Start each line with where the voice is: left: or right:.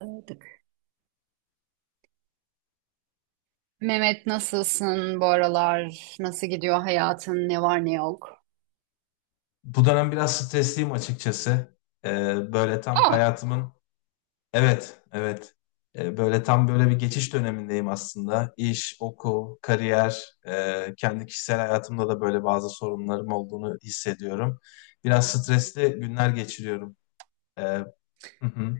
right: Aldık. Mehmet, nasılsın bu aralar? Nasıl gidiyor hayatın? Ne var ne yok?
left: Bu dönem biraz stresliyim açıkçası. Böyle tam
right: Ah,
left: hayatımın evet, evet. Böyle tam böyle bir geçiş dönemindeyim aslında. İş, okul, kariyer, kendi kişisel hayatımda da böyle bazı sorunlarım olduğunu hissediyorum. Biraz stresli günler geçiriyorum. Ee, hı hı.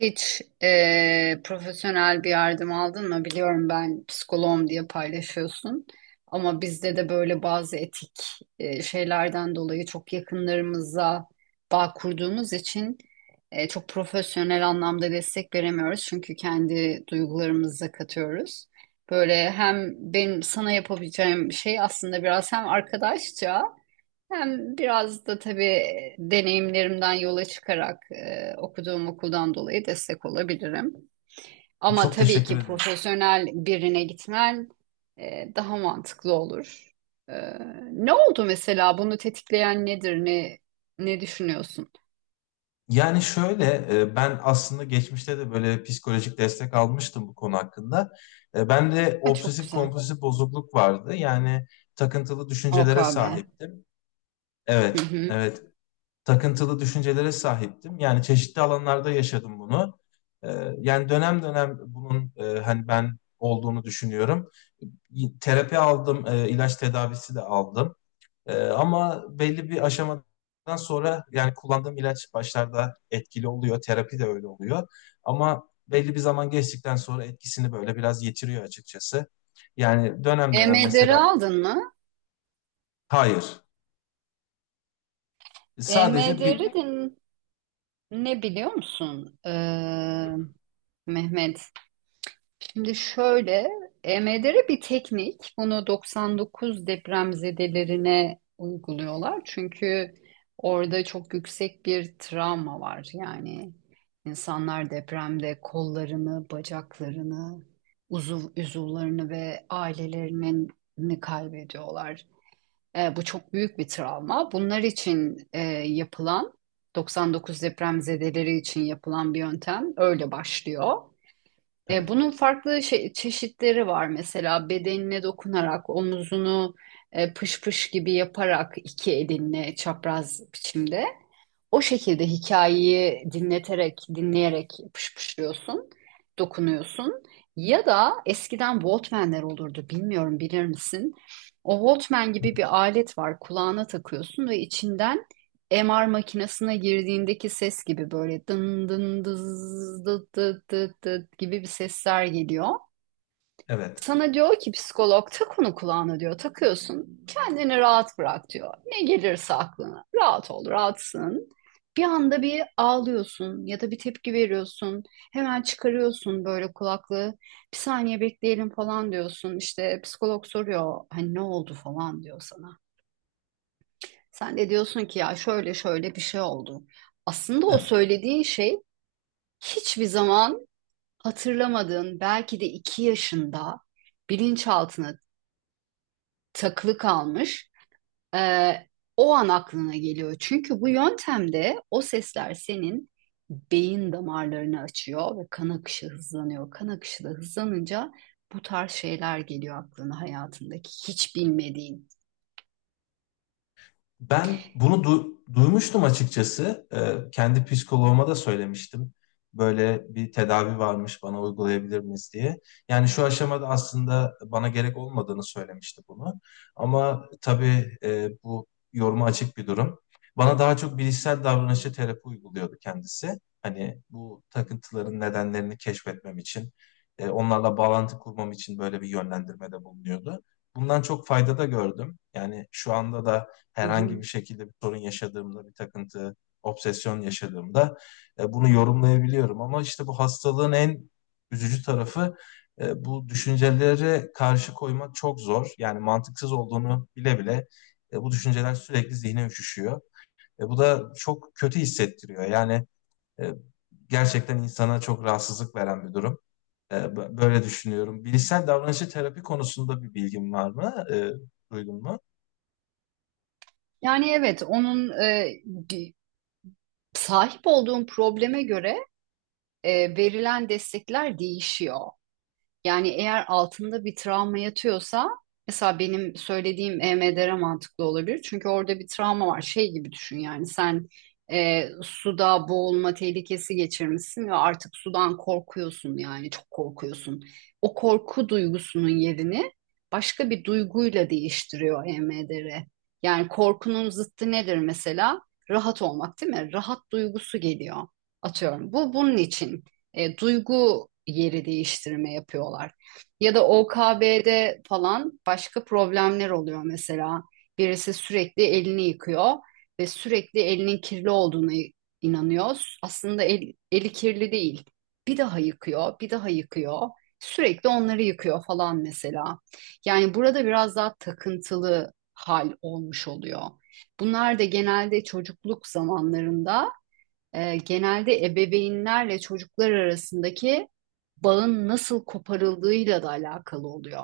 right: hiç profesyonel bir yardım aldın mı? Biliyorum, ben psikoloğum diye paylaşıyorsun. Ama bizde de böyle bazı etik şeylerden dolayı çok yakınlarımıza bağ kurduğumuz için çok profesyonel anlamda destek veremiyoruz. Çünkü kendi duygularımızı katıyoruz. Böyle hem benim sana yapabileceğim şey aslında biraz hem arkadaşça, hem biraz da tabii deneyimlerimden yola çıkarak okuduğum okuldan dolayı destek olabilirim. Ama
left: Çok
right: tabii
left: teşekkür
right: ki
left: ederim.
right: profesyonel birine gitmen daha mantıklı olur. E, ne oldu mesela? Bunu tetikleyen nedir? Ne düşünüyorsun?
left: Yani şöyle, ben aslında geçmişte de böyle psikolojik destek almıştım bu konu hakkında. Ben de
right: Ha, çok
left: obsesif
right: güzel.
left: kompulsif bozukluk vardı. Yani takıntılı düşüncelere
right: OKB.
left: sahiptim.
right: Hı
left: Evet,
right: hı.
left: evet. Takıntılı düşüncelere sahiptim. Yani çeşitli alanlarda yaşadım bunu. E, Yani dönem dönem bunun hani ben olduğunu düşünüyorum. Terapi aldım, ilaç tedavisi de aldım. Ama belli bir aşamadan sonra yani kullandığım ilaç başlarda etkili oluyor, terapi de öyle oluyor. Ama belli bir zaman geçtikten sonra etkisini böyle biraz yitiriyor açıkçası. Yani dönem dönem
right: EMDR'i
left: mesela
right: aldın mı?
left: hayır, sadece
right: EMDR'i
left: bir
right: de ne biliyor musun? Mehmet, şimdi şöyle, EMDR bir teknik. Bunu 99 depremzedelerine uyguluyorlar. Çünkü orada çok yüksek bir travma var. Yani insanlar depremde kollarını, bacaklarını, uzuvlarını ve ailelerini kaybediyorlar. Bu çok büyük bir travma. Bunlar için yapılan, 99 depremzedeleri için yapılan bir yöntem öyle başlıyor. E,
left: evet,
right: bunun farklı çeşitleri var. Mesela bedenine dokunarak omuzunu pış pış gibi yaparak iki elinle çapraz biçimde. O şekilde hikayeyi dinleyerek pışpışlıyorsun, dokunuyorsun. Ya da eskiden Walkman'ler olurdu, bilmiyorum, bilir misin? O Walkman gibi bir alet var, kulağına takıyorsun ve içinden MR makinesine girdiğindeki ses gibi böyle dın dın dız dıt dıt dıt dıt gibi bir sesler geliyor.
left: evet,
right: Sana diyor ki psikolog, tak onu kulağına diyor, takıyorsun, kendini rahat bırak diyor. Ne gelirse aklına rahat ol, rahatsın. Bir anda bir ağlıyorsun ya da bir tepki veriyorsun. Hemen çıkarıyorsun böyle kulaklığı. Bir saniye bekleyelim falan diyorsun. İşte psikolog soruyor, hani ne oldu falan diyor sana. Sen de diyorsun ki ya şöyle şöyle bir şey oldu. Aslında o
left: evet.
right: söylediğin şey hiçbir zaman hatırlamadığın, belki de 2 yaşında bilinçaltına takılı kalmış. Ee, o an aklına geliyor. Çünkü bu yöntemde o sesler senin beyin damarlarını açıyor ve kan akışı hızlanıyor. Kan akışı da hızlanınca bu tarz şeyler geliyor aklına, hayatındaki hiç bilmediğin.
left: Ben bunu duymuştum açıkçası. Kendi psikoloğuma da söylemiştim. Böyle bir tedavi varmış bana uygulayabilir miyiz diye. Yani şu aşamada aslında bana gerek olmadığını söylemişti bunu. Ama tabii bu yoruma açık bir durum. Bana daha çok bilişsel davranışçı terapi uyguluyordu kendisi. Hani bu takıntıların nedenlerini keşfetmem için, onlarla bağlantı kurmam için böyle bir yönlendirmede bulunuyordu. Bundan çok fayda da gördüm. Yani şu anda da
right: Hı
left: herhangi
right: hı.
left: bir şekilde bir sorun yaşadığımda, bir takıntı, obsesyon yaşadığımda bunu yorumlayabiliyorum. Ama işte bu hastalığın en üzücü tarafı, bu düşüncelere karşı koymak çok zor. Yani mantıksız olduğunu bile bile bu düşünceler sürekli zihne üşüşüyor. Bu da çok kötü hissettiriyor. Yani e, gerçekten insana çok rahatsızlık veren bir durum. Böyle düşünüyorum. Bilişsel davranışçı terapi konusunda bir bilgin var mı? Duydun mu?
right: Yani evet, onun di- sahip olduğun probleme göre verilen destekler değişiyor. Yani eğer altında bir travma yatıyorsa mesela benim söylediğim EMDR mantıklı olabilir. Çünkü orada bir travma var. Şey gibi düşün, yani sen suda boğulma tehlikesi geçirmişsin ve artık sudan korkuyorsun, yani çok korkuyorsun. O korku duygusunun yerini başka bir duyguyla değiştiriyor EMDR. Yani korkunun zıttı nedir mesela? Rahat olmak değil mi? Rahat duygusu geliyor. Atıyorum. Bunun için duygu yeri değiştirme yapıyorlar. Ya da OKB'de falan başka problemler oluyor mesela. Birisi sürekli elini yıkıyor ve sürekli elinin kirli olduğuna inanıyor. Aslında eli kirli değil. Bir daha yıkıyor, bir daha yıkıyor. Sürekli onları yıkıyor falan mesela. Yani burada biraz daha takıntılı hal olmuş oluyor. Bunlar da genelde çocukluk zamanlarında, genelde ebeveynlerle çocuklar arasındaki bağın nasıl koparıldığıyla da alakalı oluyor.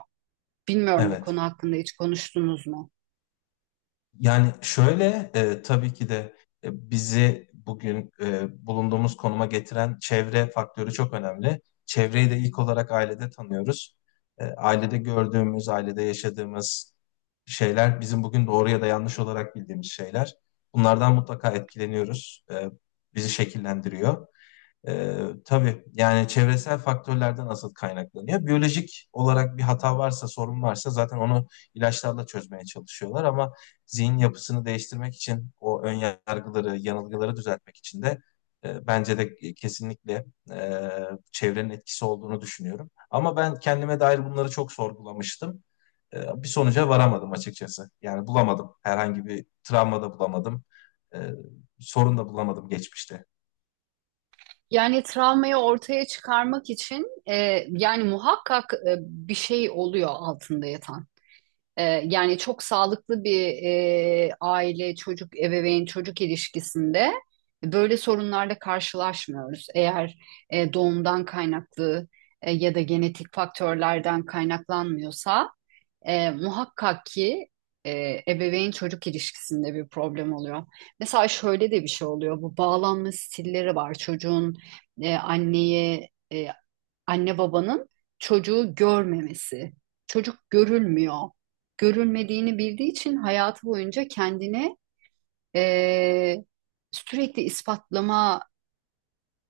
right: Bilmiyorum, bu
left: Evet.
right: konu hakkında hiç konuştunuz mu?
left: Yani şöyle, tabii ki de bizi bugün bulunduğumuz konuma getiren çevre faktörü çok önemli. Çevreyi de ilk olarak ailede tanıyoruz. Ailede gördüğümüz, ailede yaşadığımız şeyler bizim bugün doğru ya da yanlış olarak bildiğimiz şeyler. Bunlardan mutlaka etkileniyoruz. Bizi şekillendiriyor. Ee, tabii yani çevresel faktörlerden asıl kaynaklanıyor. Biyolojik olarak bir hata varsa, sorun varsa zaten onu ilaçlarla çözmeye çalışıyorlar ama zihin yapısını değiştirmek için o ön yargıları, yanılgıları düzeltmek için de bence de kesinlikle e, çevrenin etkisi olduğunu düşünüyorum. Ama ben kendime dair bunları çok sorgulamıştım. Bir sonuca varamadım açıkçası. Yani bulamadım. Herhangi bir travma da bulamadım. E, Sorun da bulamadım geçmişte.
right: Yani travmayı ortaya çıkarmak için yani muhakkak bir şey oluyor altında yatan. Yani çok sağlıklı bir aile, çocuk, ebeveyn, çocuk ilişkisinde böyle sorunlarla karşılaşmıyoruz. Eğer doğumdan kaynaklı ya da genetik faktörlerden kaynaklanmıyorsa muhakkak ki e, ebeveyn çocuk ilişkisinde bir problem oluyor. Mesela şöyle de bir şey oluyor. Bu bağlanma stilleri var. Çocuğun e, anneye, e, anne babanın çocuğu görmemesi. Çocuk görülmüyor. Görülmediğini bildiği için hayatı boyunca kendine e, sürekli ispatlama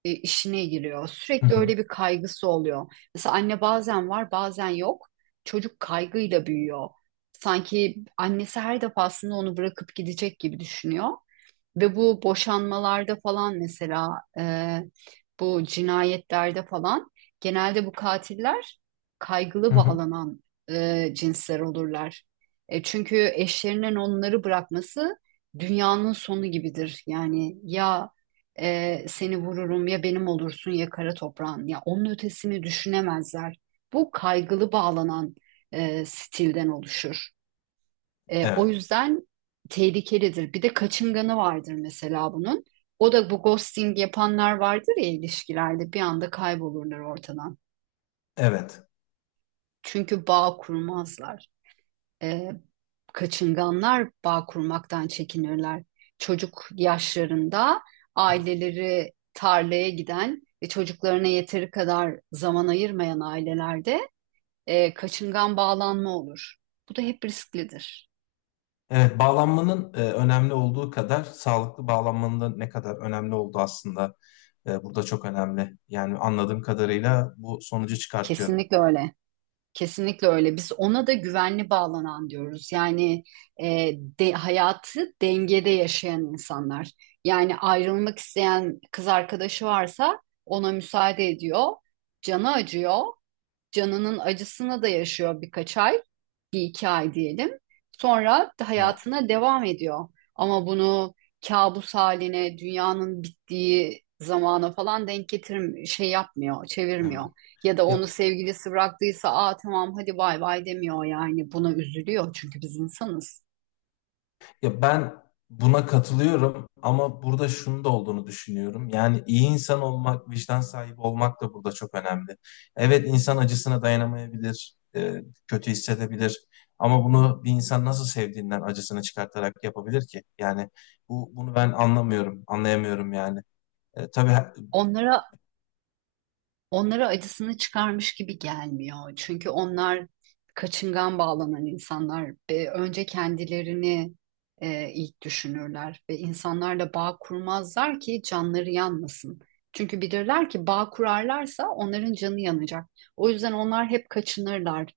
right: işine giriyor.
left: Hı
right: Sürekli
left: hı.
right: öyle bir kaygısı oluyor. Mesela anne bazen var, bazen yok. Çocuk kaygıyla büyüyor. Sanki annesi her defasında onu bırakıp gidecek gibi düşünüyor. Ve bu boşanmalarda falan mesela, bu cinayetlerde falan genelde bu katiller
left: Hı
right: kaygılı
left: hı.
right: bağlanan cinsler olurlar. Çünkü eşlerinin onları bırakması dünyanın sonu gibidir. Yani ya seni vururum ya benim olursun ya kara toprağın, ya onun ötesini düşünemezler. Bu kaygılı bağlanan stilden oluşur. O
left: Evet,
right: yüzden tehlikelidir. Bir de kaçınganı vardır mesela bunun. O da bu ghosting yapanlar vardır ya, ilişkilerde bir anda kaybolurlar ortadan.
left: evet.
right: Çünkü bağ kurmazlar. E, kaçınganlar bağ kurmaktan çekinirler. Çocuk yaşlarında aileleri tarlaya giden ve çocuklarına yeteri kadar zaman ayırmayan ailelerde kaçıngan bağlanma olur. Bu da hep risklidir.
left: Evet, bağlanmanın önemli olduğu kadar sağlıklı bağlanmanın da ne kadar önemli olduğu aslında burada çok önemli. Yani anladığım kadarıyla bu sonucu çıkartıyorum.
right: Kesinlikle öyle. Kesinlikle öyle. Biz ona da güvenli bağlanan diyoruz. Yani e, hayatı dengede yaşayan insanlar. Yani ayrılmak isteyen kız arkadaşı varsa ona müsaade ediyor. Canı acıyor. Canının acısını da yaşıyor birkaç ay, bir iki ay diyelim. Sonra
left: Evet,
right: hayatına devam ediyor. Ama bunu kabus haline, dünyanın bittiği zamana falan denk getir, şey yapmıyor, çevirmiyor.
left: evet.
right: Ya da onu
left: Ya,
right: sevgilisi bıraktıysa, aa tamam hadi bay bay demiyor yani. Buna üzülüyor çünkü biz insanız.
left: ya ben buna katılıyorum ama burada şunun da olduğunu düşünüyorum. Yani iyi insan olmak, vicdan sahibi olmak da burada çok önemli. Evet, insan acısına dayanamayabilir, kötü hissedebilir. Ama bunu bir insan nasıl sevdiğinden acısını çıkartarak yapabilir ki? Yani bunu ben anlamıyorum, anlayamıyorum yani. E, tabii he-
right: Onlara Onlara acısını çıkarmış gibi gelmiyor. Çünkü onlar kaçıngan bağlanan insanlar ve önce kendilerini ilk düşünürler ve insanlarla bağ kurmazlar ki canları yanmasın. Çünkü bilirler ki bağ kurarlarsa onların canı yanacak. O yüzden onlar hep kaçınırlar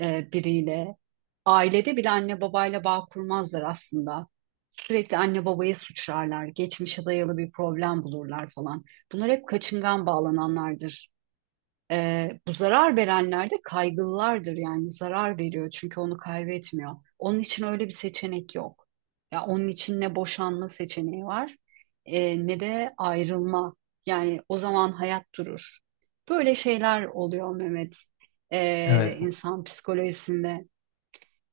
right: biriyle. Ailede bile anne babayla bağ kurmazlar aslında. Sürekli anne babaya suçlarlar, geçmişe dayalı bir problem bulurlar falan. Bunlar hep kaçıngan bağlananlardır. Bu zarar verenler de kaygılılardır, yani zarar veriyor çünkü onu kaybetmiyor. Onun için öyle bir seçenek yok. Ya onun için ne boşanma seçeneği var, ne de ayrılma. Yani o zaman hayat durur. Böyle şeyler oluyor Mehmet,
left: evet,
right: insan psikolojisinde.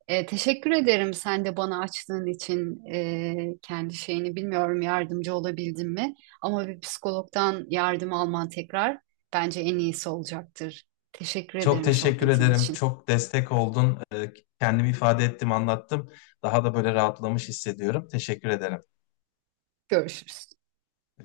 right: Teşekkür ederim sen de bana açtığın için. Kendi şeyini bilmiyorum, yardımcı olabildim mi? Ama bir psikologdan yardım alman tekrar bence en iyisi olacaktır. Teşekkür
left: çok
right: ederim
left: teşekkür
right: sohbetin
left: ederim.
right: için.
left: Çok destek oldun. Kendimi ifade ettim, anlattım. Daha da böyle rahatlamış hissediyorum. Teşekkür ederim.
right: Görüşürüz.